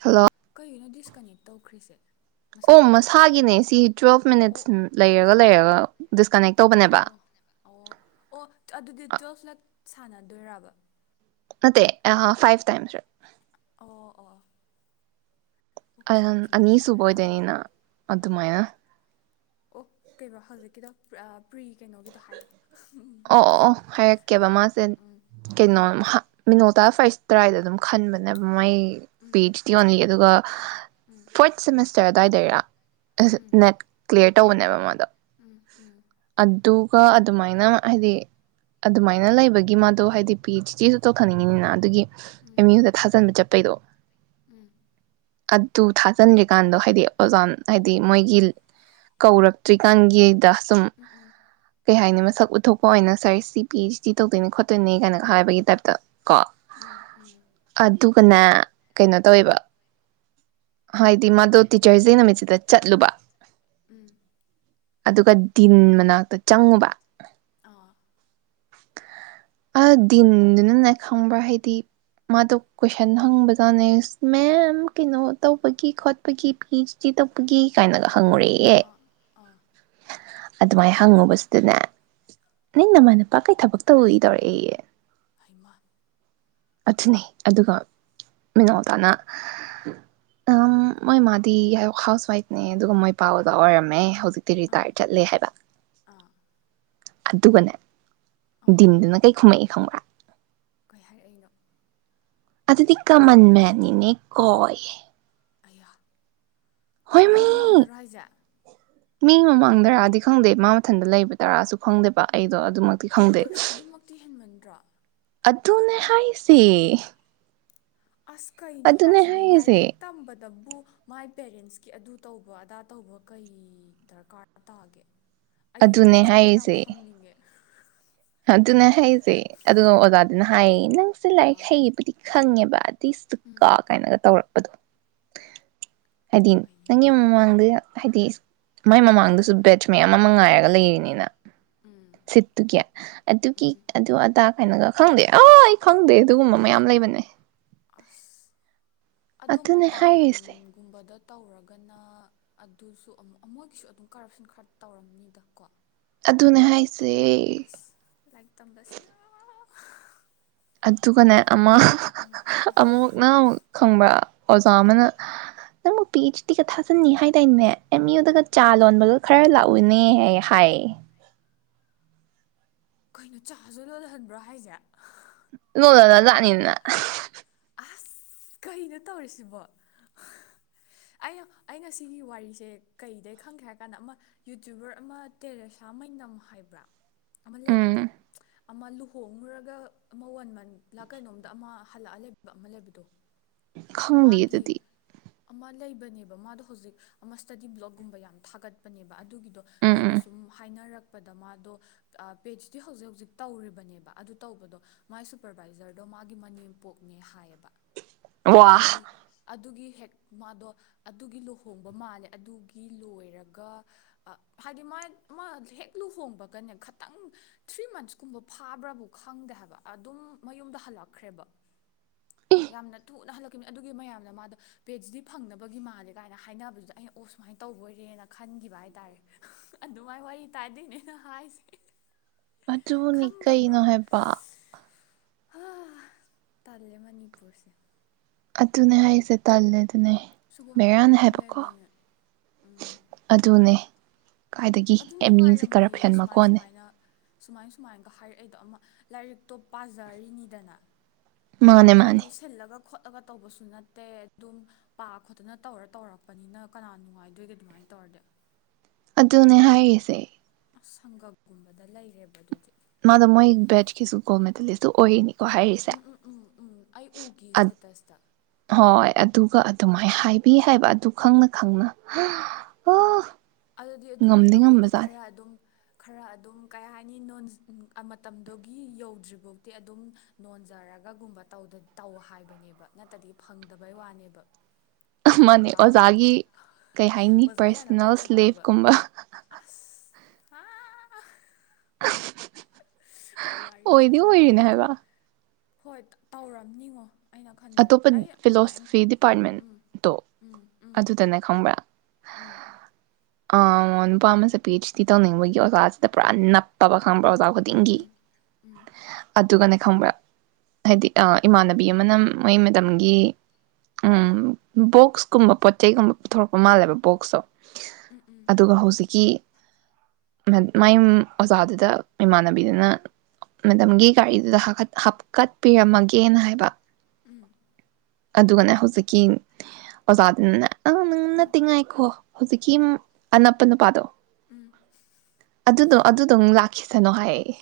Hello ꯀꯩꯒꯤꯅꯣ disconnect ꯇꯧꯈ꯭ꯔꯤꯁꯦ? ꯑꯣ ꯃꯁꯥꯒꯤꯔꯣ ꯃꯁꯥꯒꯤꯅꯦ ꯁꯤ ꯇꯨꯋꯦꯜꯐ ꯃꯤꯅꯤꯠꯁ ꯑꯣ ꯂꯩꯔꯒ ꯂꯩꯔꯒ [unintelligible] ꯗꯤꯁꯀꯟꯅꯦꯛ ꯇꯧꯕꯅꯦꯕ [inaudible] ꯑꯣ ꯑꯣ ꯑꯣ ꯑꯗꯨꯗꯤ ꯑꯥ ꯇꯨꯋꯦꯜꯐꯂꯛ ꯁꯥꯟꯅꯗꯣꯏꯔꯕ? ꯅꯠꯇꯦ ꯑ ꯐꯥꯏꯕ ꯇꯥꯏꯝꯁꯔꯛ ꯑꯣ ꯑꯣ ꯑꯣ ꯑꯣꯀꯦ ꯑꯣꯀꯦ ꯒ꯭ꯌꯥꯟ ꯑꯅꯤ ꯇꯥꯔꯦ ꯁꯨꯕ ꯑꯥ ꯑꯣꯏꯗꯣꯏꯅꯤꯅ ꯑꯥ ꯑꯗꯨꯃꯥꯏꯅ ꯑꯣ ꯀꯩꯕ ꯍꯧꯖꯤꯛꯀꯤꯗꯣ? ꯄ꯭ꯔ ꯄ꯭ꯔꯤ ꯀꯩꯅꯣꯒꯤꯗꯣ ꯍꯥꯏꯔꯛꯑꯣ ꯑꯣ ꯑꯣ ꯑꯣ ꯍꯥꯏꯔꯛꯀꯦꯕ ꯑꯥ ꯃꯥꯁꯦ ꯎꯝ ꯀꯩꯅꯣ ꯎꯝ ꯍꯥ ꯃꯤꯅꯣꯠ ꯇꯥ ꯐꯥꯔꯁꯇ ꯇ꯭ꯔꯥꯏꯗ ꯑꯗꯨꯝ ꯈꯟꯕꯥꯅꯦꯕ ꯃꯩ ꯎꯝ ꯄꯤꯁ ꯇꯤ ꯑꯣꯡꯂꯤ ꯑꯗꯨꯒ ꯎꯝ ꯐꯣꯔꯊ ꯁꯦꯃꯤꯁꯔ ꯆꯔꯦꯗꯥꯏꯗꯩꯔꯥ ꯅꯦꯠ ꯀ꯭ꯂꯤꯌꯥꯌꯦꯠ ꯇꯧꯕꯅꯦꯕ ꯃꯥꯗꯣ ꯎꯝ ꯎꯝ ꯀ ꯑꯗꯨꯃꯥꯏꯅ ꯍꯥꯏꯗꯤ ꯑꯗꯨꯃꯥꯏꯅ ꯂꯩꯕꯒꯤ ꯃꯥꯗꯣ ꯍꯥꯏꯗꯤ ꯄꯤ ꯑꯩꯆꯗꯤꯁꯨ ꯇꯧꯊꯅꯤꯡꯉꯤꯗꯅ ꯑꯗꯨꯒꯤ ꯎꯝ ꯑ‌ꯦꯝꯌꯨꯗ ꯊꯥꯖꯟꯕ ꯆꯠꯄ ꯀꯩꯗꯣ ꯎꯝ ꯑꯗꯨ ꯊꯥꯖꯤꯟꯗ꯭ꯔꯤꯀꯥꯟꯗꯣ ꯍꯥꯏꯗꯤ ꯑꯣꯖꯥꯥꯟ ꯍꯥꯏꯗꯤ ꯃꯣꯏꯒꯤ ꯀꯧꯔꯛꯇ꯭ꯔꯤꯀꯥꯟꯒꯤꯗ ꯁꯨꯝ ꯎꯝ ꯀꯩ ꯍꯥꯏꯅꯤ ꯃꯁꯛ ꯎꯊꯣꯛ ꯄ ꯑꯣꯏꯅ ꯁꯥꯔ ꯁꯤ ꯄꯤ ꯑꯩꯆꯗꯤ ꯇꯧꯗꯣꯏꯅꯤ ꯈꯣꯠꯇꯣꯏꯅꯤ ꯀꯥꯏꯅꯒ ꯍꯥꯏꯕꯒꯤ ꯇꯥꯏꯞꯇ ꯀꯣ ꯎꯝ ꯎꯝ ꯎꯝ ꯑꯗꯨꯒꯅꯦ ꯀꯩꯅꯣ ꯇꯧꯋꯦꯕ ꯍꯥꯏꯗꯤ ꯃꯥꯗꯣ ꯇꯤꯆꯔꯁ ꯗꯦ ꯅꯨꯃꯤꯠꯁꯤꯗ ꯆꯠꯂꯨꯕ ꯎꯝ ꯑꯗꯨꯒ ꯗꯤꯟ ꯃꯅꯥꯛꯇ ꯆꯪꯉꯨꯕ ꯑꯥ ꯑ ꯗꯤꯟꯗꯨꯅꯅꯦ ꯈꯪꯕ꯭ꯔꯥ ꯍꯥꯏꯗꯤ ꯃꯥꯗꯣ ꯀꯣꯏꯁꯟ ꯍꯪꯕꯖꯥꯠꯅꯦ ꯃꯦꯝ ꯀꯩꯅꯣ ꯇꯧꯕꯒꯤ ꯈꯣꯠꯄꯒꯤ ꯄꯤ ꯑꯩꯆ ꯗꯤ ꯇꯧꯕꯒꯤ ꯀꯥꯏꯅꯒ ꯍꯪꯉꯨꯔꯦꯌꯦ ꯑꯥ ꯑꯥ ꯑꯗꯨꯃꯥꯏꯅ ꯍꯪꯉꯨꯕꯁꯤꯗꯅꯦ ꯅꯪ ꯅꯃ ꯅꯄꯥ ꯀꯩ ꯊꯕꯛ ꯇꯧꯏ ꯇꯧꯔꯛꯏꯌꯦ ꯍꯩꯃꯥ ꯑꯗꯨꯅꯤ ꯑꯗꯨꯒ ꯃꯤꯅꯥꯎꯗꯥꯅ ꯑ ꯃꯣꯏ ꯃꯥꯗꯤ ꯍꯥꯎꯁꯋꯥꯏꯐꯅꯦ ꯑꯗꯨꯒ ꯃꯣꯏ ꯄꯥ ꯑꯣꯖꯥ ꯑꯣꯏꯔꯝꯃꯦ ꯍꯧꯖꯤꯛꯇꯤ ꯑꯥ ꯔꯤꯇꯥꯌꯔ ꯆꯠꯂꯦ ꯍꯥꯏꯕ ꯑꯥ ꯑꯗꯨꯒꯅꯦ ꯑꯥ ꯗꯤꯟꯗꯨꯅ ꯀꯩ ꯈꯨꯝꯃꯛꯏ ꯈꯪꯕ꯭ꯔꯥ ꯀꯩ ꯍꯥꯏꯔꯛꯏꯅꯣ ꯑꯗꯨꯗꯤ ꯀꯃꯟ ꯃ‌ꯦꯟꯅꯤꯅꯦ ꯀ‌ꯣꯌ‌ꯦ ꯑꯌꯥ ꯃꯤ ꯃꯌꯥꯝ ꯃꯃꯥꯡꯗꯔꯣ ꯍꯥꯏꯖꯦ ꯃꯤ ꯃꯃꯥꯡꯗꯔꯥꯗꯤ ꯈꯪꯗꯦ ꯃꯥ ꯃꯊꯟꯗ ꯂꯩꯕ ꯗꯔꯥꯁꯨ ꯈꯪꯗꯦꯕ ꯑꯩꯗꯣ ꯑꯗꯨꯃꯛ ꯑꯗꯨꯁꯨ ꯑꯗꯨꯃꯛꯇꯤ ꯍꯦꯟꯃꯟꯗ꯭ꯔꯣ ꯑꯗꯨꯅꯦ ꯍꯥꯏꯁꯦ ꯑꯁ ꯀꯩꯅꯣ ꯍꯥꯏꯁꯤꯕꯨ ꯂꯥꯏꯔꯤꯛ ꯇꯝꯕꯗ ꯕꯨ ꯃꯥꯏ ꯄꯦꯔꯦꯟꯁꯀꯤ ꯑꯗꯨ ꯇꯧꯕ ꯑꯗꯥ ꯇꯧꯕ ꯀꯩ ꯗꯔꯀꯥꯔ ꯇꯥꯒꯦ ꯑꯩꯗꯤ ꯑꯗꯨꯅꯦ ꯃꯁꯛꯇ‌ꯣ ꯌꯥꯝ ꯍꯥꯏꯔꯤꯁꯦ ꯈꯪꯅꯤꯡꯉꯦ ꯍꯥꯏ ꯅꯪꯁꯨꯦ ꯂꯥꯏꯔꯤꯛ ꯑꯥ ꯍꯩꯌꯦꯕꯨꯗꯤ ꯈꯪꯉꯦꯕ ꯎꯝ ꯇꯣꯁꯨꯀꯣ ꯀꯥꯏꯅꯒ ꯇꯧꯔꯛ ꯑꯗ ꯍꯥꯏꯗꯤ ꯑꯩꯌꯥ ꯑꯩꯗꯤ ꯃꯥꯋꯥ ꯂꯧꯗꯦ ꯍꯥꯏꯗꯤ ꯃꯥꯏ ꯃꯃꯥꯡꯗꯁꯨ ꯕꯦꯠꯁ ꯃꯌꯥꯝ ꯑꯃ ꯉꯥꯏꯔꯒ ꯂꯩꯔꯤꯅꯤꯅ ꯎꯝ ꯁꯤꯠꯇꯨ ꯑꯗꯨ ꯀꯤ ꯎꯝ ꯑꯗꯨ ꯑꯗ ꯀꯥꯏꯅꯒ ꯈꯪꯗꯦ ꯑ ꯑꯩ ꯈꯪꯗꯦ ꯑꯗꯨꯒꯨꯝꯕ ꯃꯌꯥꯝ ꯂꯩꯕꯅꯦ ꯑꯁ ꯑꯗꯣ ꯑꯗꯨꯅꯦ ꯍꯥꯏꯔꯤꯁꯦ ꯃꯄꯥꯟꯒꯨꯝꯕꯗ ꯇꯧꯔꯒꯅ ꯑꯗꯨꯁꯨ ꯑꯃꯨ ꯃꯣꯏꯒꯤꯁꯨ ꯑꯗꯨꯝ ꯀꯔꯞꯁꯟ ꯈꯔ ꯇꯧꯔꯝꯅꯤꯗ ꯀꯣ ꯑꯗꯨꯅꯦ ꯍꯥꯏꯁꯦ ꯂꯥꯏꯔꯤꯛ ꯇꯝꯕꯁꯤ ꯑꯗꯨꯒꯅꯦ ꯑꯃꯨꯛꯅ ꯑꯃꯨꯛ ꯈꯪꯕ ꯑꯣꯖꯥ ꯎꯝ ꯑꯃꯅ ꯄꯤ ꯑꯩꯆ ꯗꯤꯒ ꯊꯥꯖꯟꯅꯤ ꯍꯥꯏ ꯇꯏꯅꯦ ꯑꯦꯝ ꯌꯨꯗꯒ ꯆꯥ ꯂꯣꯟꯕꯒ ꯈꯔ ꯂꯥꯛꯎꯏꯅꯦ ꯍꯥꯏ ꯍꯥꯏ ꯀꯩꯅꯣ ꯆꯥꯁꯨ ꯂꯣꯜꯍꯟꯕ꯭ꯔꯣ ꯍꯥꯏꯁꯦ ꯅꯣꯂꯅꯥ ꯂꯛꯅꯤ ꯅ ꯑꯁ ꯀꯩꯅꯣ ꯇꯧꯔꯤꯁꯤꯕꯣ ꯑꯩꯅ ꯑꯩꯅ ꯁꯤꯒꯤ ꯋꯥꯔꯤꯁꯦ ꯀꯩꯗꯩ ꯈꯪꯒꯦ ꯍꯥꯏ ꯀꯥꯟꯗ ꯑꯃ ꯌꯨꯇ꯭ꯌꯨꯕꯔ ꯑꯃ ꯇꯦꯔꯦꯁꯥ ꯃꯩꯅꯝ ꯍꯥꯏꯕ꯭ꯔꯥ ꯑꯃ ꯂꯩꯕꯗꯣ ꯎꯝ ꯑꯃ ꯂꯨꯍꯣꯡꯉꯨꯔꯒ ꯑꯃ ꯋꯥꯟ ꯃꯟ ꯂ ꯀꯩꯅꯣꯝꯗ ꯑꯃ ꯍꯜꯂꯛꯑ ꯂꯩꯕ ꯑꯃ ꯂꯩꯕꯗꯣ ꯈꯪꯗꯤꯌꯦ ꯃꯥꯒꯤ ꯑꯗꯨꯗꯤ ꯑꯃ ꯂꯩꯕꯅꯦꯕ ꯃꯥꯗꯣ ꯍꯧꯖꯤꯛ ꯑꯃ ꯁ꯭ꯇꯗꯤ ꯕ꯭ꯂꯣꯛꯒꯨꯝꯕ ꯌꯥꯝꯅ ꯊꯥꯒꯠꯄꯅꯦꯕ ꯑꯗꯨꯒꯤꯗꯣ ꯎꯝ ꯃꯤꯅ ꯎꯝ ꯁꯨꯝ ꯍꯥꯏꯅꯔꯛ ꯆꯠꯄꯗ ꯃꯥꯗꯣ ꯄꯦꯆꯇꯗꯤ ꯍꯧꯖꯤꯛ ꯍꯧꯖꯤꯛ ꯇꯧꯔꯤꯕꯅꯦꯕ ꯑꯗꯨ ꯇꯧꯕꯗꯣ ꯃꯥꯏ ꯁꯨꯄꯔꯕꯥꯏꯖꯔꯗꯣ ꯃꯥꯒꯤ ꯃꯅꯦꯝꯄꯣꯛꯅꯦ ꯍꯥꯏꯌꯦꯕ ꯋꯥ ꯑꯗꯨꯒꯤ ꯑꯗꯨꯒꯤ ꯍꯦꯛ ꯃꯥꯗꯣ ꯑꯗꯨꯒꯤ ꯂꯨꯍꯣꯡꯕ ꯃꯥꯜꯂꯦ ꯑꯗꯨꯒꯤ ꯂꯣꯏꯔꯒ ꯍꯥꯏꯗꯤ ꯃꯥ ꯃꯥ ꯍꯦꯛ ꯂꯨꯍꯣꯡꯕꯒꯅꯦ ꯈꯤꯇꯪ ꯊ꯭ꯔꯤ ꯃꯟꯁꯀꯨꯝꯕ ꯐꯥꯕ꯭ꯔꯕꯨ ꯈꯪꯗꯦ ꯍꯥꯏꯕ ꯑꯗꯨꯝ ꯃꯌꯨꯝꯗ ꯍꯜꯂꯛꯈ꯭ꯔꯦꯕ ꯑꯦ ꯌꯥꯝꯅ ꯊꯨꯅ ꯍꯜꯂꯛꯈꯤꯕꯅꯤ ꯑꯗꯨꯒꯤ ꯃꯌꯥꯝꯅ ꯃꯥꯗꯣ ꯄꯦꯠꯁꯤꯗꯤ ꯐꯪꯅꯕꯒꯤ ꯃꯥꯜꯂꯦ ꯀꯥꯏꯅ ꯍꯥꯏꯅꯕꯗꯨꯗ ꯑꯩꯅ ꯑꯣ ꯁꯨꯃꯥꯏꯅ ꯇꯧꯕꯣꯏꯔꯦꯅ ꯈꯟꯈꯤꯕ ꯍꯥꯏ ꯇꯥꯔꯦ ꯑꯗꯨꯃꯥꯏꯅ ꯋꯥꯔꯤ ꯇꯥꯏꯗꯗꯤꯅꯦ ꯑꯩꯅ ꯍꯥꯏꯁꯦ ꯑꯗꯨꯅꯤ ꯀꯩꯅꯣ ꯍꯥꯏꯕ ꯍ ꯇꯜꯦ ꯃꯅꯤꯄꯨꯔꯁꯦ ꯑꯠꯇꯅꯦ ꯍꯥꯏꯁꯦ ꯇꯜꯂꯦꯗꯤ ꯑꯗꯨꯅꯦ ꯁꯤꯒꯨꯝꯕ ꯕꯦꯔꯥꯅ ꯃꯌꯥꯝ ꯍꯥꯏꯕꯀꯣ ꯂꯩꯕꯅꯦ ꯎꯝ ꯑꯗꯨꯅꯦ ꯀꯥꯏꯗꯒꯤ ꯑꯗꯨꯝ ꯑꯦꯝ ꯌꯨꯁꯦ ꯅꯨꯡꯉꯥꯏꯔꯝꯃꯣꯏꯌꯦ ꯀꯔꯞꯁꯟ ꯁꯨꯃꯥꯏ ꯃꯀꯣꯟꯅꯦ ꯁꯨꯃꯥꯏꯅ ꯁꯨꯃꯥꯏ ꯁꯨꯃꯥꯏꯅꯒ ꯍꯥꯏꯔꯛꯏꯗꯣ ꯑꯃ ꯂꯥꯏꯔꯤꯛꯇꯣ ꯄꯥꯖꯔꯤꯅꯤꯗꯅ ꯃꯥꯅꯦ ꯃꯥꯅꯦ ꯍꯥꯏꯗꯤ ꯁꯤꯜꯂꯒ ꯈꯣꯠꯂꯒ ꯇꯧꯕꯁꯨ ꯅꯠꯇꯦ ꯑꯗꯨꯝ ꯄꯥ ꯈꯣꯠꯇꯅ ꯇꯧꯔ ꯇꯧꯔꯛꯄꯅꯤꯅ ꯀꯅꯥ ꯅꯨꯡꯉꯥꯏꯗꯣꯏꯒꯦ ꯑꯗꯨꯃꯥꯏꯅ ꯇꯧꯔꯗꯤ ꯑꯗꯨꯅꯦ ꯍꯥꯏꯔꯤꯁꯦ ꯑꯁ ꯁꯪꯒꯒꯨꯝꯕꯗ ꯂꯩꯔꯦꯕ ꯑꯗꯨꯗꯤ ꯃꯗꯣ ꯃꯥꯏ ꯕꯦꯠꯆ ꯀꯤꯁꯨ ꯒꯣꯜ ꯃꯦꯗꯥꯂꯤꯁꯇ꯭ꯣ ꯑꯣꯏꯅꯤ ꯀꯣ ꯍꯥꯏꯔꯤꯁꯦ ꯎꯝ ꯎꯝ ꯎꯝ ꯎꯝ ꯑꯩ ꯎꯈꯤ ꯏꯁꯇꯦꯇꯁꯇ ꯍꯣꯏ ꯑꯗꯨꯒ ꯑꯗꯨꯃꯥꯏꯅ ꯍꯥꯏꯕꯤ ꯍꯥꯏꯕ ꯑꯗꯨ ꯈꯪꯅ ꯈꯪꯅ ꯑ ꯑꯥ ꯑꯗꯨꯗꯤ ꯑꯗꯨꯃꯥꯏꯅ ꯇꯧꯒꯦꯗꯤ ꯈꯔ ꯑꯗꯨꯝ ꯈꯔ ꯑꯗꯨꯝ ꯀꯩ ꯍꯥꯏꯅꯤꯅꯣꯟꯖ ꯃꯇꯝꯗꯨꯒꯤ ꯌꯧꯗ꯭ꯔꯤꯐꯥꯎꯇꯤ ꯑꯗꯨꯝ ꯅꯣꯟꯖꯔꯒꯒꯨꯝꯕ ꯇꯧ ꯍꯥꯏꯕꯅꯦꯕ ꯅꯠꯇꯗꯤ ꯐꯪꯗꯕꯩ ꯋꯥꯅꯦꯕ ꯁꯛꯀ ꯃꯥꯅꯦ ꯀꯥꯛꯎꯔꯗꯤ ꯑꯣꯖꯥꯒꯤ ꯀꯩ ꯍꯥꯏꯅꯤ ꯑꯣꯖꯥ ꯌꯥꯅꯕ ꯄꯔꯁꯅꯦꯜ ꯗꯦꯕ ꯀꯨꯝꯕ ꯑꯑꯥꯑꯥꯑꯥꯍꯥ ꯑ ꯋꯥꯔꯤꯁꯦ ꯑꯣꯏꯗꯤ ꯑꯣꯏꯔꯤꯅꯦ ꯅꯣꯛꯅꯤꯡꯉꯦ ꯍꯥꯏꯕ ꯍꯣꯏ ꯇꯧꯔꯝꯅꯤꯉꯣ ꯑꯩꯅ ꯈꯟꯕꯗ ꯑꯇꯣꯞꯄ ꯑꯩ ꯑꯗꯨꯃꯥꯏꯅ ꯐꯤꯂꯣꯁꯣꯐꯤ ꯎꯝ ꯗꯤꯄꯥꯔꯠꯃꯦꯟꯇꯣ ꯎꯝ ꯎꯝ ꯑꯗꯨꯗꯅꯦ ꯈꯪꯕ꯭ꯔꯥ ꯎꯝ ꯑ ꯅꯨꯄꯥ ꯑꯃꯁꯦ ꯄꯤ ꯑꯩꯆ ꯗꯤ ꯇꯧꯅꯤꯡꯕꯒꯤ ꯑꯣꯖꯥꯁꯤꯗ ꯄꯨꯔꯥ ꯅꯞꯄꯕ ꯈꯪꯕ꯭ꯔꯥ ꯑꯣꯖꯥ ꯈꯨꯗꯤꯡꯒꯤ ꯎꯝ ꯎꯝ ꯑꯗꯨꯒꯅꯦ ꯈꯪꯕ꯭ꯔꯥ ꯍꯥꯏꯗꯤ ꯏꯃꯥꯟꯅꯕꯤ ꯑꯃꯅ ꯃꯣꯏ ꯃꯇꯝꯒꯤ ꯎꯝ ꯕꯣꯛꯁꯀꯨꯝꯕ ꯄꯣꯠꯆ ꯆꯩꯒꯨꯝꯕ ꯄꯨꯊꯣꯔꯛꯄ ꯃꯥꯜꯂꯦꯕ ꯕꯣꯛꯁꯇꯣ ꯎꯝ ꯑꯗꯨꯒ ꯍꯧꯖꯤꯛꯀꯤ ꯃꯥꯏ ꯑꯣꯖꯥꯗꯨꯗ ꯏꯃꯥꯟꯅꯕꯤꯗꯨꯅ ꯃꯦꯗꯝꯒꯤ ꯒꯥꯔꯤꯗꯨꯗ ꯍꯥꯞꯀꯠꯄꯤꯔꯝꯃꯒꯦꯅ ꯍꯥꯏꯕ ꯎꯝ ꯑꯗꯨꯒꯅꯦ ꯍꯧꯖꯤꯛꯀꯤ ꯑꯣꯖꯥꯗꯨꯅꯅꯦ ꯑꯡ ꯎꯝ ꯅꯠꯇꯦ ꯉꯥꯏꯈꯣ ꯍꯧꯖꯤꯛꯀꯤ ꯑꯅꯞꯄ ꯅꯨꯄꯥꯗꯣ ꯎꯝ ꯑꯗꯨꯗꯣ ꯑꯗꯨꯗꯣ ꯃꯨꯛ ꯂꯥꯛꯈꯤꯁꯅꯨ ꯍꯥꯏꯌꯦꯌꯦ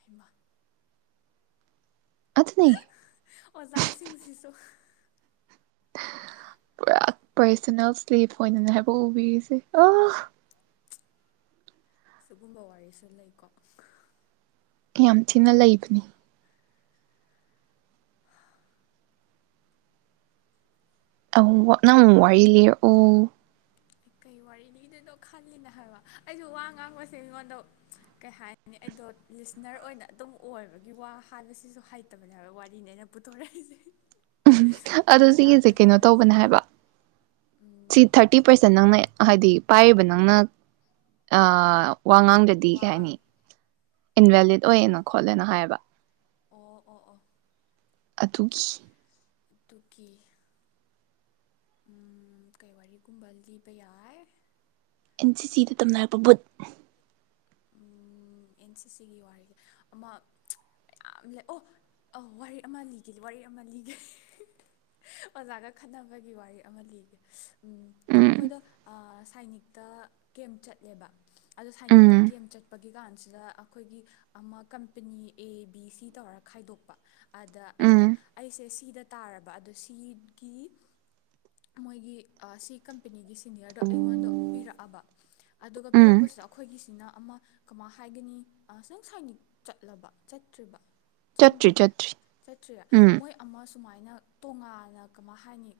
ꯍꯩꯃꯥ ꯑꯗꯨꯅꯦ ꯑꯣꯖꯥꯁꯤꯡꯁꯤꯁꯨ ꯄꯨꯔꯥ ꯄꯔꯁꯅꯦꯜ ꯁ꯭ꯂꯤꯞ ꯑꯣꯏꯅꯅꯦ ꯍꯥꯏꯕ ꯎꯕꯤꯔꯤꯁꯦ ꯑ ꯁꯤꯒꯨꯝꯕ ꯋꯥꯔꯤꯁꯨ ꯂꯩꯀꯣ ꯌꯥꯝ ꯊꯤꯅ ꯂꯩꯕꯅꯤ ꯑꯧ ꯅꯪ ꯑꯃꯨꯛ ꯋꯥꯔꯤ ꯂꯤꯔꯛ ꯑꯣ ꯀꯩ ꯋꯥꯔꯤ ꯂꯩꯗꯣꯏꯅꯣ ꯈꯜꯂꯤꯅ ꯍꯥꯏꯕ ꯑꯩꯁꯨ ꯋꯥ ꯉꯥꯡꯕꯁꯦ ꯑꯩꯉꯣꯟꯗ ꯀꯩ ꯍꯥꯏꯅꯤ ꯑꯩꯗꯣ ꯂꯤꯁꯅꯔ ꯑꯣꯏꯅ ꯑꯗꯨꯝ ꯑꯣꯏꯕꯒꯤ ꯋꯥ ꯍꯥꯏꯕꯁꯤꯁꯨ ꯍꯩꯇꯕꯅꯦ ꯍꯥꯏꯕ ꯋꯥꯔꯤꯅꯦ ꯑꯩꯅ ꯄꯨꯊꯣꯔꯛꯏꯁꯦ ꯀꯩ ꯑꯗꯨ ꯁꯤꯒꯤꯁꯦ ꯃꯇꯥꯡꯗ ꯀꯩꯅꯣ ꯇꯧꯕꯅꯦ ꯁꯥꯟꯅꯁꯤꯒꯦ ꯍꯥꯏꯕ ꯁꯤ ꯊꯥꯔꯇꯤ ꯄꯥꯔꯁꯦꯟ ꯅꯪꯅ ꯍꯥꯏꯗꯤ ꯄꯥꯏꯔꯤꯕ ꯅꯪꯅ ꯑꯥ ꯋꯥꯉꯥꯡꯗꯗꯤ ꯋꯥ ꯀꯩ ꯉꯥꯡ ꯍꯥꯏꯅꯤ ꯏꯟꯚꯦꯂꯤꯠ ꯑꯣ ꯑꯣꯏꯌꯦꯅ ꯑꯣ ꯈꯣꯠꯂꯦꯅ ꯍꯥꯏꯌꯦꯕ ꯑꯣ ꯑꯣ ꯑꯣ ꯑꯗꯨꯒꯤ ꯇꯨꯀꯤ ꯎꯝ ꯀꯩ ꯋꯥꯔꯤꯒꯨꯝꯕ ꯂꯤꯕ ꯌꯥꯏ ꯑꯦꯟ ꯁꯤ ꯁꯤꯗ ꯇꯝꯅꯔꯛꯄ ꯕꯨꯨꯠ ꯎꯝ ꯑꯦꯟ ꯁꯤ ꯁꯤꯒꯤ ꯋꯥꯔꯤꯁꯦ ꯑꯃ ꯃꯌꯥꯝ ꯂꯩ ꯑꯣ ꯋꯥꯔꯤ ꯑꯃ ꯂꯤꯒꯦ ꯋꯥꯔꯤ ꯑꯃ ꯂꯤꯒꯦ ꯑꯣꯖꯥꯒ ꯈꯟꯅꯅꯕꯒꯤ ꯋꯥꯔꯤ ꯑꯃ ꯂꯤꯒꯦ ꯎꯝ ꯎꯝ ꯑꯩꯈꯣꯏꯗꯣ ꯁꯥꯏꯅꯤꯛꯇ ꯀꯦꯝ ꯆꯠꯂꯦꯕ ꯑꯗꯣ ꯁꯥꯏ ꯎꯝ ꯑꯗꯨꯗ ꯑꯩꯈꯣꯏꯒꯤ ꯑꯃ ꯀꯝꯄꯅꯤ ꯑꯦ ꯕꯤ ꯁꯤ ꯇꯧꯔ ꯈꯥꯏꯗꯣꯛꯄ ꯑꯗ ꯑ ꯎꯝ ꯑꯩꯁꯦ ꯁꯤꯗ ꯇꯥꯔꯕ ꯑꯗꯣ ꯁꯤꯒꯤ ꯃꯣꯏꯒꯤ ꯁꯤ ꯀꯝꯄꯦꯅꯤꯒꯤꯁꯦ [inaudible] ꯑꯩꯉꯣꯟꯗ ꯄꯤꯔꯛꯑꯕ ꯑꯗꯨꯒ ꯎꯝ ꯄꯤꯔꯛꯄꯁꯤꯗ ꯑꯩꯈꯣꯏꯒꯤ ꯁꯤꯅ ꯑꯃ ꯀꯃꯥꯏ ꯍꯥꯏꯒꯅꯤ ꯅꯡ ꯁꯥꯏꯅꯤꯛ ꯆꯠꯂꯕ ꯆꯠꯇ꯭ꯔꯤꯕ ꯆꯠꯇ꯭ꯔꯤ ꯆꯪꯗ꯭ꯔꯤꯕ ꯆꯠꯇ꯭ꯔꯤ ꯆꯠꯇ꯭ꯔꯤꯔ ꯎꯝ ꯃꯣꯏ ꯑꯃꯁ ꯁꯨꯃꯥꯏꯅ ꯇꯣꯉꯥꯟꯅ ꯀꯃꯥꯏ ꯍꯥꯏꯅꯤ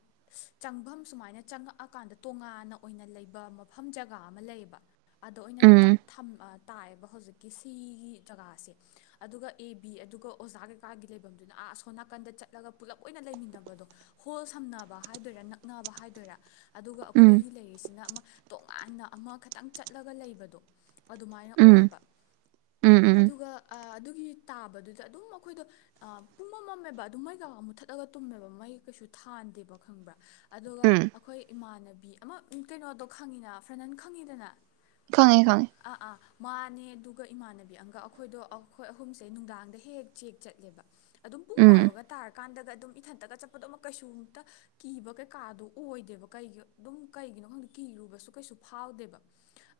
ꯆꯪꯐꯝ ꯁꯨꯃꯥꯏꯅ ꯆꯪꯉꯛꯑꯀꯥꯟꯗ ꯇꯣꯉꯥꯟꯅ ꯑꯣꯏꯅ ꯂꯩꯕ ꯃꯐꯝ ꯖꯒꯥ ꯑꯃ ꯂꯩꯌꯦꯕ ꯑꯗ ꯑꯣꯏꯅ ꯎꯝ ꯇꯥꯏꯌꯦꯕ ꯍꯧꯖꯤꯛꯀꯤ ꯁꯤꯒꯤ ꯖꯒꯥꯁꯦ ꯑꯗꯨꯒ ꯑꯦ ꯕꯤ ꯑꯗꯨꯒ ꯑꯣꯖꯥ ꯀꯩꯀꯥꯒꯤ ꯂꯩꯐꯝꯗꯨꯅ ꯑꯥ ꯑꯁꯣꯝ ꯅꯥꯀꯟꯗ ꯆꯠꯂꯒ ꯄꯨꯜꯂꯞ ꯑꯣꯏꯅ ꯂꯩꯃꯤꯟꯅꯕꯗꯣ ꯍꯣꯜ ꯁꯝꯅꯕ ꯍꯥꯏꯗꯣꯏꯔꯥ ꯅꯛꯅꯕ ꯍꯥꯏꯗꯣꯏꯔꯥ ꯑꯗꯨꯒ ꯎꯝ ꯑꯩꯈꯣꯏꯒꯤ ꯂꯩꯔꯤꯁꯤꯅ ꯇꯣꯉꯥꯟꯅ ꯑꯃ ꯈꯇꯪ ꯆꯠꯂꯒ ꯂꯩꯕꯗꯣ ꯑꯗꯨꯃꯥꯏꯅ ꯎꯝ ꯎꯝ ꯑꯣꯏꯕ ꯎꯝ ꯑꯗꯨꯒ ꯑꯗꯨꯒꯤ ꯇꯥꯕꯗꯨꯗ ꯑꯗꯨꯝ ꯑꯩꯈꯣꯏꯗꯣ ꯄꯨꯝꯃꯝ ꯃꯝꯃꯦꯕ ꯑꯗꯨꯝ ꯃꯩꯒ ꯃꯨꯠꯊꯠꯂꯒ ꯇꯨꯝꯃꯦꯕ ꯃꯩ ꯀꯩꯁꯨ ꯊꯥꯟꯗꯦꯕ ꯈꯪꯕ꯭ꯔꯥ ꯑꯗꯨꯒ ꯎꯝ ꯑꯩꯈꯣꯏ ꯏꯃꯥꯟꯅꯕꯤ ꯑꯃ ꯀꯩꯅꯣꯗꯣ ꯈꯪꯉꯤꯅ ꯐ꯭ꯔꯦꯟꯅ ꯈꯪꯉꯤꯗꯅ ꯈꯪꯉꯦ ꯈꯪꯉꯦ ꯑꯥ ꯑꯥ ꯃꯥꯅꯦ ꯑꯗꯨꯒ ꯏꯃꯥꯟꯅꯕꯤ ꯑꯪꯀ ꯑꯩꯈꯣꯏꯗꯣ ꯑꯩꯈꯣꯏ ꯑꯍꯨꯝꯁꯦ ꯅꯨꯡꯗꯥꯡꯗ ꯍꯦꯛ ꯍꯦꯛ ꯆꯦꯛ ꯆꯠꯂꯦꯕ ꯑꯗꯨꯝ ꯄꯨꯡ ꯎꯝ ꯕꯥꯔꯣꯒ ꯇꯥꯔ ꯀꯥꯟꯗꯒ ꯑꯗꯨꯝ ꯏꯊꯟꯇꯒ ꯆꯠꯄꯗꯣ ꯑꯃꯨꯛ ꯀꯩꯁꯨ ꯑꯝꯇ ꯀꯤꯕ ꯀꯩꯀꯥꯗꯣ ꯑꯣꯏꯗꯦꯕ ꯀꯩꯒꯤ ꯑꯗꯨꯝ ꯀꯩꯒꯤꯅꯣ ꯈꯪꯗ ꯀꯤꯔꯨꯕꯁꯨ ꯀꯩꯁꯨ ꯐꯥꯎꯗꯦꯕ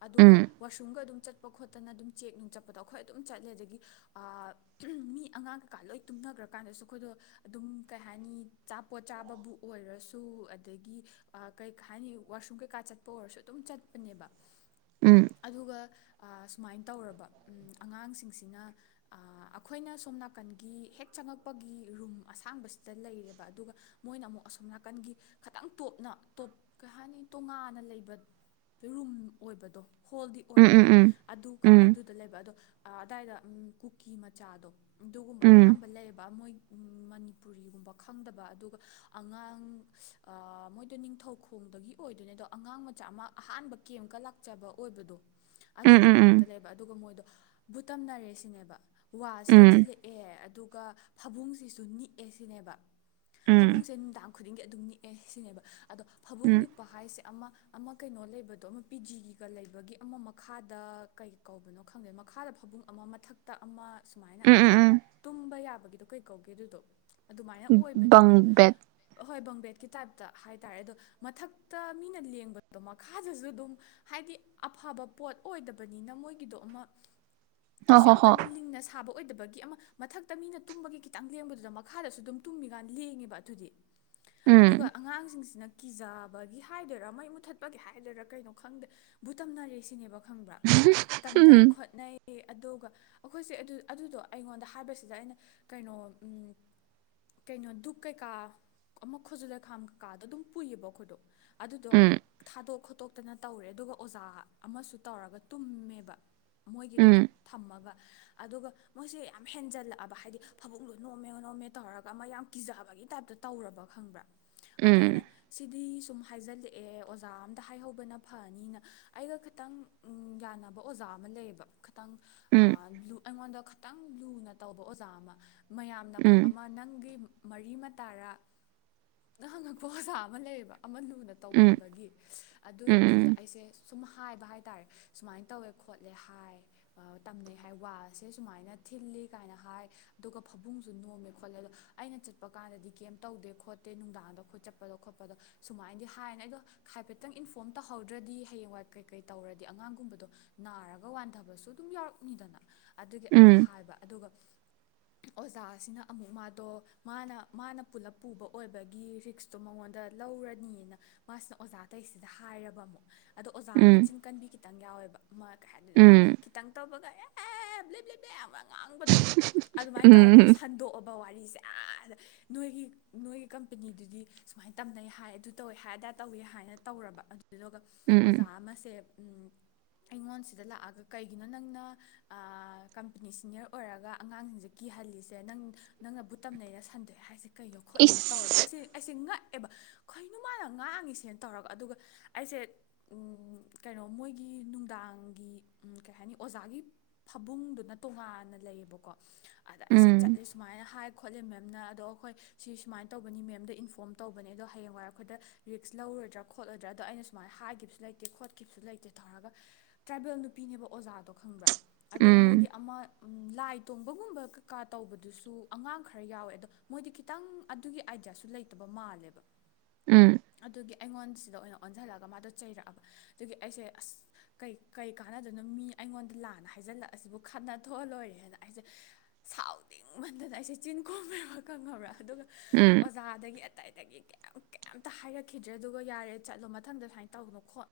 ꯑꯗꯨꯒ ꯎꯝ ꯋꯥꯁꯔꯨꯝꯒ ꯑꯗꯨꯝ ꯆꯠꯄ ꯈꯣꯠꯇꯅ ꯑꯗꯨꯝ ꯆꯦꯛ ꯅꯨꯡ ꯆꯠꯄꯗꯣ ꯑꯩꯈꯣꯏ ꯑꯗꯨꯝ ꯆꯠꯂꯦ ꯑꯗꯒꯤ ꯃꯤ ꯑꯉꯥꯡ ꯀꯩꯀꯥ ꯂꯣꯏ ꯇꯨꯝꯅꯈ꯭ꯔꯀꯥꯟꯗꯁꯨ ꯑꯩꯈꯣꯏꯗꯣ ꯑꯗꯨꯝ ꯀꯩ ꯍꯥꯏꯅꯤ ꯆꯥꯄꯣꯠ ꯆꯥꯕꯕꯨ ꯑꯣꯏꯔꯁꯨ ꯑꯗꯒꯤ ꯀꯩꯩ ꯍꯥꯏꯅꯤ ꯋꯥꯁꯔꯨꯝ ꯀꯩꯀꯥ ꯆꯠꯄ ꯑꯣꯏꯔꯁꯨ ꯑꯗꯨꯝ ꯆꯠꯄꯅꯦꯕ ꯎꯝ ꯑꯗꯨꯒ ꯁꯨꯃꯥꯏꯅ ꯇꯧꯔꯕ ꯑꯉꯥꯡꯁꯤꯡꯁꯤꯅ ꯑꯩꯈꯣꯏꯅ ꯑꯥ ꯑꯁꯣꯝ ꯅꯥꯀꯟꯒꯤ ꯍꯦꯛ ꯆꯪꯉꯛꯄꯒꯤ ꯔꯨꯝ ꯑꯁꯥꯡꯕꯁꯤꯗ ꯂꯩꯔꯦꯕ ꯑꯗꯨꯒ ꯃꯣꯏꯅ ꯑꯃꯨꯛ ꯑꯁꯣꯝ ꯅꯥꯀꯟꯒꯤ ꯈꯤꯇꯪ ꯇꯣꯞꯅ ꯇꯣꯞ ꯀꯩ ꯍꯥꯏꯅꯤ ꯇꯣꯉꯥꯟꯅ ꯂꯩꯕ ꯔꯨꯝ ꯑꯣꯏꯕꯗꯣ ꯍꯣꯜꯗꯤ ꯎꯝ ꯑꯣꯏꯔꯒ ꯎꯝ ꯎꯝ ꯑꯗꯨ ꯎꯝ ꯑꯗꯨꯗ ꯂꯩꯕ ꯑꯗꯣ ꯑꯗꯥꯏꯗ ꯀꯨꯀꯤ ꯃꯆꯥꯗꯣ ꯑꯗꯨꯒꯨꯝꯕ ꯎꯝ ꯑꯌꯥꯝꯕ ꯂꯩꯌꯦꯕ ꯃꯣꯏꯒꯤ ꯃꯅꯤꯄꯨꯔꯤꯒꯨꯝꯕ ꯈꯪꯗꯕ ꯑꯗꯨꯒ ꯑꯉꯥꯡ ꯃꯣꯏꯗꯣ ꯅꯤꯡꯊꯧꯈꯣꯡꯗꯒꯤ ꯑꯣꯏꯗꯣꯏꯅꯦ ꯑꯗꯣ ꯑꯉꯥꯡ ꯃꯆꯥ ꯑꯃ ꯑꯍꯥꯟꯕ ꯀꯦꯝꯀ ꯂꯥꯛꯆꯕ ꯑꯣꯏꯕꯗꯣ ꯎꯝ ꯎꯝ ꯎꯝ ꯑꯗꯨꯒꯨꯝꯕ ꯎꯝ ꯉꯥꯛꯇꯅꯦꯕ ꯑꯗꯨꯒ ꯃꯣꯏꯗꯣ ꯕꯨꯠ ꯇꯝꯅꯔꯦ ꯁꯤꯅꯦꯕ ꯋꯥꯁꯤꯗ ꯊꯤꯜꯂꯛꯑꯦ ꯑꯗꯨꯒ ꯐꯕꯨꯡꯁꯤꯁꯨ ꯅꯤꯛꯑꯦ ꯁꯤꯅꯦꯕ ꯐꯕꯨꯡꯁꯦ ꯅꯨꯡꯗꯥꯡ ꯈꯨꯗꯤꯡꯒꯤ ꯑꯗꯨꯝ ꯅꯤꯛꯑꯦ ꯁꯤꯅꯦꯕ ꯑꯗꯣ ꯎꯝ ꯐꯕꯨꯡ ꯎꯝ ꯅꯤꯛꯄ ꯍꯥꯏꯁꯦ ꯑꯃ ꯑꯃ ꯀꯩꯅꯣ ꯂꯩꯕꯗꯣ ꯑꯃ ꯄꯤ ꯖꯤꯒꯤ ꯑꯗꯨꯒ ꯂꯩꯕꯒꯤ ꯑꯃ ꯃꯈꯥꯗ ꯀꯩ ꯀꯧꯕꯅꯣ ꯈꯪꯗꯦ ꯃꯈꯥꯗ ꯐꯕꯨꯡ ꯑꯃ ꯃꯊꯛꯇ ꯑꯃ ꯁꯨꯃꯥꯏꯅ ꯑꯗꯨꯒ ꯎꯝ ꯎꯝ ꯇꯨꯝꯕ ꯌꯥꯕꯒꯤꯗꯣ ꯀꯩ ꯀꯧꯒꯦ ꯑꯗꯨꯗꯣ ꯑꯗꯨꯃꯥꯏꯅ ꯑꯣꯏꯕꯅꯦꯕ ꯕꯪ ꯕꯦꯠ ꯍꯣꯏ ꯕꯝꯕꯦꯗꯀꯤ ꯇꯥꯏꯞꯇ ꯍꯥꯏꯇꯥꯔꯦ ꯑꯗꯣ ꯃꯊꯛꯇ ꯃꯤꯅ ꯂꯦꯡꯕꯗꯣ ꯃꯈꯥꯗꯁꯨ ꯗꯨꯝ ꯍꯥꯏꯗꯤ ꯑꯐꯕ ꯄꯣꯠ ꯑꯣꯏꯗꯕꯅꯤꯅ ꯃꯣꯏꯒꯤꯗꯣ ꯑꯃ ꯍꯣ ꯀꯩꯁꯨ ꯍꯣ ꯌꯥꯝ ꯍꯣ ꯀꯟꯅ ꯂꯤꯡꯅ ꯁꯥꯕ ꯑꯣꯏꯗꯕꯒꯤ ꯑꯃ ꯃꯊꯛꯇ ꯃꯤꯅ ꯇꯨꯝꯕꯒꯤ ꯈꯤꯇꯪ ꯂꯦꯡꯕꯗꯨꯗ ꯃꯈꯥꯗꯁꯨ ꯑꯗꯨꯝ ꯇꯨꯝꯃꯤꯀꯥꯟ ꯂꯦꯡꯉꯦꯕ ꯑꯗꯨꯗꯤ ꯑꯗꯨꯒ ꯎꯝ ꯑꯉꯥꯡꯁꯤꯡꯁꯤꯅ ꯀꯤꯖꯕꯒꯤ ꯍꯥꯏꯗꯣꯏꯔꯥ ꯃꯩ ꯃꯨꯊꯠꯄꯒꯤ ꯍꯥꯏꯗꯣꯏꯔꯥ ꯀꯩꯅꯣ ꯈꯪꯗꯦ ꯕꯨꯠ ꯇꯝꯅꯔꯦ ꯁꯤꯅꯦꯕ꯫ ꯈꯪꯕ꯭ꯔꯥ ꯇꯝꯅꯩ ꯎꯝ ꯈꯣꯠꯅꯩ ꯑꯦ ꯑꯗꯨꯒ ꯑꯩꯈꯣꯏꯁꯦ ꯑꯗꯨꯗꯣ ꯑꯩꯉꯣꯟꯗ ꯍꯥꯏꯕꯁꯤꯗ ꯑꯩꯅ ꯀꯩꯅꯣ ꯀꯩꯅꯣ ꯗꯨꯛ ꯀꯩꯀꯥ ꯑꯃ ꯈꯨꯖꯨꯂꯩꯈꯥꯝ ꯀꯩꯀꯥꯗꯣ ꯑꯗꯨꯝ ꯄꯨꯏꯌꯦꯕ ꯑꯩꯈꯣꯏꯗꯣ ꯑꯗꯨꯗꯣ ꯎꯝ ꯎꯝ ꯊꯥꯗꯣꯛ ꯇꯣꯛꯇꯅ ꯇꯧꯔꯦ ꯑꯗꯨꯒ ꯑꯣꯖꯥ ꯑꯃꯁꯨ ꯇꯧꯔꯒ ꯇꯨꯝꯃꯦꯕ ꯃꯣꯏꯒꯤꯗꯨꯗ ꯎꯝ ꯊꯝꯃꯒ ꯑꯗꯨꯒ ꯃꯣꯏꯁꯦ ꯌꯥꯝ ꯍꯦꯟꯖꯜꯂꯛꯑꯕ ꯍꯥꯏꯗꯤ ꯐꯃꯨꯡꯗꯣ ꯅꯣꯝꯃꯦ ꯅꯣꯝꯃꯦ ꯇꯧꯔꯒ ꯑꯃ ꯌꯥꯝ ꯀꯤꯖꯕꯒꯤ ꯇꯥꯏꯞꯇ ꯇꯧꯔꯕ ꯈꯪꯕ꯭ꯔꯥ ꯑꯗ ꯑꯩꯅ ꯎꯝ ꯁꯤ ꯁꯨꯝ ꯍꯥꯏꯖꯜꯂꯛꯑꯦ ꯑꯣꯖꯥ ꯑꯝꯗ ꯍꯥꯏꯍꯧꯕꯅ ꯐꯅꯤ ꯅꯤꯅ ꯑꯩꯒ ꯈꯤꯇꯪ ꯌꯥꯟꯅꯕ ꯑꯣꯖꯥ ꯑꯃ ꯂꯩꯌꯦꯕ ꯈꯤꯇꯪ ꯎꯝ ꯑꯩꯉꯣꯟꯗ ꯈꯤꯇꯪ ꯂꯨꯅ ꯇꯧꯕ ꯑꯣꯖꯥ ꯑꯃ ꯎꯝ ꯃꯌꯥꯝꯅꯕꯨꯛ ꯎꯝ ꯑꯃ ꯅꯪꯒꯤ ꯃꯔꯤ ꯃꯇꯥꯔꯥ ꯅ ꯍꯪꯉꯛꯄ ꯑꯣꯖꯥ ꯑꯃ ꯂꯩꯌꯦꯕ ꯑꯃ ꯂꯨꯅ ꯎꯝ ꯇꯧꯃꯟꯕꯒꯤ ꯑꯗꯨ ꯑꯗꯨꯗ ꯎꯝ ꯁꯨꯝ ꯍꯥꯏꯕ ꯍꯥꯏꯇꯥꯔ‌ꯦ ꯁꯨꯃꯥꯏ ꯇꯧꯋ‌ꯦ ꯈ‌ꯣꯠꯂ‌ꯦ ꯍꯥꯏ ꯇꯝꯅꯩ ꯍꯥꯏ ꯋꯥꯜꯁ‌ꯦ ꯁꯨꯃꯥꯏꯅ ꯊꯤꯜꯂꯤ ꯀꯥꯏꯅ ꯍꯥꯏ ꯑꯗꯨꯒ ꯐꯃꯨꯡꯁꯨ ꯅ‌ꯣꯝꯃ‌ꯦ ꯈ‌ꯣꯠꯂ‌ꯦ ꯑꯩꯅ ꯆꯠꯄꯀꯥꯟꯗꯗꯤ ꯀꯩꯝ ꯇꯧꯗ‌ꯦ ꯈ‌ꯣꯠꯇ‌ꯦ ꯅꯨꯡꯗꯥꯡꯗ ꯈ‌ꯣꯏ ꯆꯠꯄꯗ‌ꯣ ꯈ‌ꯣꯠꯄꯗ‌ꯣ ꯁꯨꯃꯥꯏꯅꯗꯤ ꯍꯥꯏꯌ‌ꯦꯅ ꯑꯩꯗ‌ꯣ ꯍꯥꯏꯐ‌ꯦꯠꯇꯪ ꯏꯟꯐ‌ꯣꯔꯝ ꯇꯥꯍꯧ ꯗ꯭ꯔꯗꯤ ꯍꯌꯦꯡꯋꯥꯏ ꯀꯩꯀꯩ ꯇꯧꯔꯗꯤ ꯑꯉꯥꯡꯒꯨꯝꯕꯗꯣ ꯅꯥꯔꯒ ꯋꯥꯟꯊꯕꯁꯨ ꯑꯗꯨꯝ ꯌꯥꯎꯔꯛꯅꯤꯗꯅ ꯑꯗꯨꯒꯤ ꯑꯩꯗꯣ ꯍꯥꯏꯕ ꯑꯗꯨꯒ ꯑꯣꯖꯥꯁꯤꯅ ꯑꯃꯨꯛ ꯃꯥꯗꯣ ꯃꯥꯅ ꯃꯥꯅ ꯄꯨꯂꯞ ꯄꯨꯕ ꯑꯣꯏꯕꯒꯤ ꯔꯤꯛꯁꯇꯣ ꯃꯉꯣꯟꯗ ꯂꯧꯔꯅꯤꯅ ꯃꯥꯁꯤꯅ ꯑꯣꯖꯥ ꯑꯇꯩꯁꯤꯗ ꯍꯥꯏꯔꯕ ꯑꯃꯨꯛ ꯑꯗꯣ ꯑꯣꯖꯥ ꯎꯝ ꯃꯆꯤꯟ ꯀꯟꯕꯤ ꯈꯤꯇꯪ ꯌꯥꯎꯋꯦꯕ ꯑꯃ ꯀꯩ ꯍꯥꯏꯅꯤꯅ ꯑꯃ ꯎꯝ ꯈꯤꯇꯪ ꯇꯧꯕꯒ ꯑꯦꯞ ꯕꯂ‌ꯦ ꯕꯂ‌ꯦ ꯌꯥꯝ ꯉꯥꯡꯕꯗꯣ ꯑꯗꯨꯃꯥꯏꯅ ꯇꯧꯔꯒ ꯎꯝ ꯁꯟꯗꯣꯛꯑꯕ ꯋꯥꯔꯤꯁꯦ ꯅꯣꯏꯒꯤ ꯅꯣꯏꯒꯤ ꯀꯝꯄꯦꯅꯤꯗꯨꯗꯤ ꯁꯨꯃꯥꯏꯅ ꯇꯝꯅꯩ ꯍꯥꯏ ꯑꯗꯨ ꯇꯧꯋꯦ ꯍꯥꯏ ꯑꯗꯥ ꯇꯧꯋ‌ꯦ ꯍꯥꯏꯅ ꯇꯧꯔꯕ ꯑꯗꯨꯗꯨꯒ ꯑꯣꯖꯥ ꯎꯝ ꯑꯃꯁꯦ ꯑꯩꯉꯣꯟꯁꯤꯗ ꯂꯥꯛꯑꯒ ꯀꯩꯒꯤꯅꯣ ꯅꯪꯅ ꯀꯝꯄꯅꯤ ꯁꯤꯅꯤꯌꯔ ꯑꯣꯏꯔꯒ ꯑꯉꯥꯡꯁꯤꯡꯁꯦ ꯀꯤꯍꯜꯂꯤꯁꯦ ꯅꯪ ꯅꯪꯅꯕꯨꯠ ꯇꯝꯅꯩꯅ ꯁꯟꯗꯣꯛꯑꯦ ꯍꯥꯏꯁꯦ꯫ ꯀꯩꯅꯣ ꯈꯣꯠꯂꯤꯅꯣ ꯇꯧꯔꯕ ꯏꯁ ꯑꯩꯁꯦ ꯑꯩꯁꯦ ꯉꯛ ꯑꯦꯕ ꯀꯩꯅ‌ꯣ ꯃꯥꯅ ꯉꯥꯡꯉꯤꯁꯦꯅ ꯇꯧꯔꯒ ꯑꯗꯨꯒ ꯑꯩꯁꯦ ꯀꯩꯅꯣ ꯃꯣꯏꯒꯤ ꯅꯨꯡꯗꯥꯡꯒꯤ ꯀꯩ ꯍꯥꯏꯅꯤ ꯑꯣꯖꯥꯒꯤ ꯐꯃꯨꯡꯗꯨꯅ ꯇꯣꯉꯥꯟꯅ ꯂꯩꯌꯦꯕꯀꯣ ꯑꯗ ꯑꯩꯁꯦ ꯎꯝ ꯆꯠꯂꯦ ꯁꯨꯃꯥꯏꯅ ꯍꯥꯏ ꯈꯣꯠꯂꯤ ꯃꯦꯝꯅ ꯑꯗꯣ ꯑꯩꯈꯣꯏ ꯁꯤ ꯁꯨꯃꯥꯏꯅ ꯇꯧꯕꯅꯤ ꯃꯦꯝꯗ ꯏꯟꯐꯣꯝ ꯇꯧꯕꯅꯦ ꯑꯗꯣ ꯍꯌꯦꯡꯋꯥꯏꯦ ꯑꯩꯈꯣꯏꯗ ꯔꯤꯛꯁ ꯂꯧꯔꯣꯏꯗ꯭ꯔ ꯈꯣꯠꯂꯣꯏꯗ꯭ꯔꯥꯗꯣ ꯑꯩꯅ ꯁꯨꯃꯥꯏꯅ ꯍꯥꯏ ꯈꯤꯕꯁꯨ ꯂꯩꯇꯦ ꯈꯣꯠꯈꯤꯕꯁꯨ ꯂꯩꯇꯦ ꯇꯧꯔꯒ ꯇ꯭ꯔꯥꯏꯕꯦꯜ ꯅꯨꯄꯤꯅꯦꯕ ꯑꯣꯖꯥꯗꯣ ꯈꯪꯕ꯭ꯔꯥ ꯑꯗꯨꯒ ꯃꯣꯏꯗꯤ ꯎꯝ ꯑꯃ ꯂꯥꯏ ꯇꯣꯡꯕꯒꯨꯝꯕ ꯀꯩꯀꯥ ꯇꯧꯕꯗꯨꯁꯨ ꯑꯉꯥꯡ ꯈꯔ ꯌꯥꯎꯋꯦ ꯑꯗꯣ ꯃꯣꯏꯗꯤ ꯈꯤꯇꯪ ꯑꯗꯨꯒꯤ ꯑꯥꯏꯗꯤꯌꯥꯁꯨ ꯂꯩꯇꯕ ꯃꯥꯜꯂꯦꯕ ꯎꯝ ꯑꯗꯨꯒꯤ ꯑꯩꯉꯣꯟꯁꯤꯗ ꯑꯣꯏꯅ ꯑꯣꯟꯁꯤꯜꯂꯒ ꯃꯥꯗꯣ ꯆꯩꯔꯛꯑꯕ ꯑꯗꯨꯒꯤ ꯑꯩꯁꯦ ꯑꯁ ꯀꯩ ꯀꯩ ꯀꯥꯟꯅꯗꯣꯏꯅꯣ ꯃꯤ ꯑꯩꯉꯣꯟꯗ ꯂꯥꯟꯅ ꯍꯥꯏꯖꯜꯂꯛꯑꯁꯤꯕꯨ ꯈꯠꯅ ꯊꯣꯛ ꯑꯂꯣꯏꯔꯦꯅ ꯑꯩꯁꯦ ꯁꯥꯎꯅꯤꯡꯃꯟꯗꯅ ꯑꯩꯁꯦ ꯆꯤꯟ ꯈꯣꯝꯃꯦꯕ ꯈꯪꯉꯕ꯭ꯔꯥ ꯑꯗꯨꯒ ꯎꯝ ꯑꯣꯖꯥꯗꯒꯤ ꯑꯇꯩꯗꯒꯤ ꯀꯩꯝꯇ ꯍꯥꯏꯔꯛꯈꯤꯗ꯭ꯔꯦ ꯑꯗꯨꯒ ꯌꯥꯔꯦ ꯆꯠꯂꯣ ꯃꯊꯪꯗ ꯁꯨꯃꯥꯏ ꯇꯧꯅꯣ ꯈꯣꯠ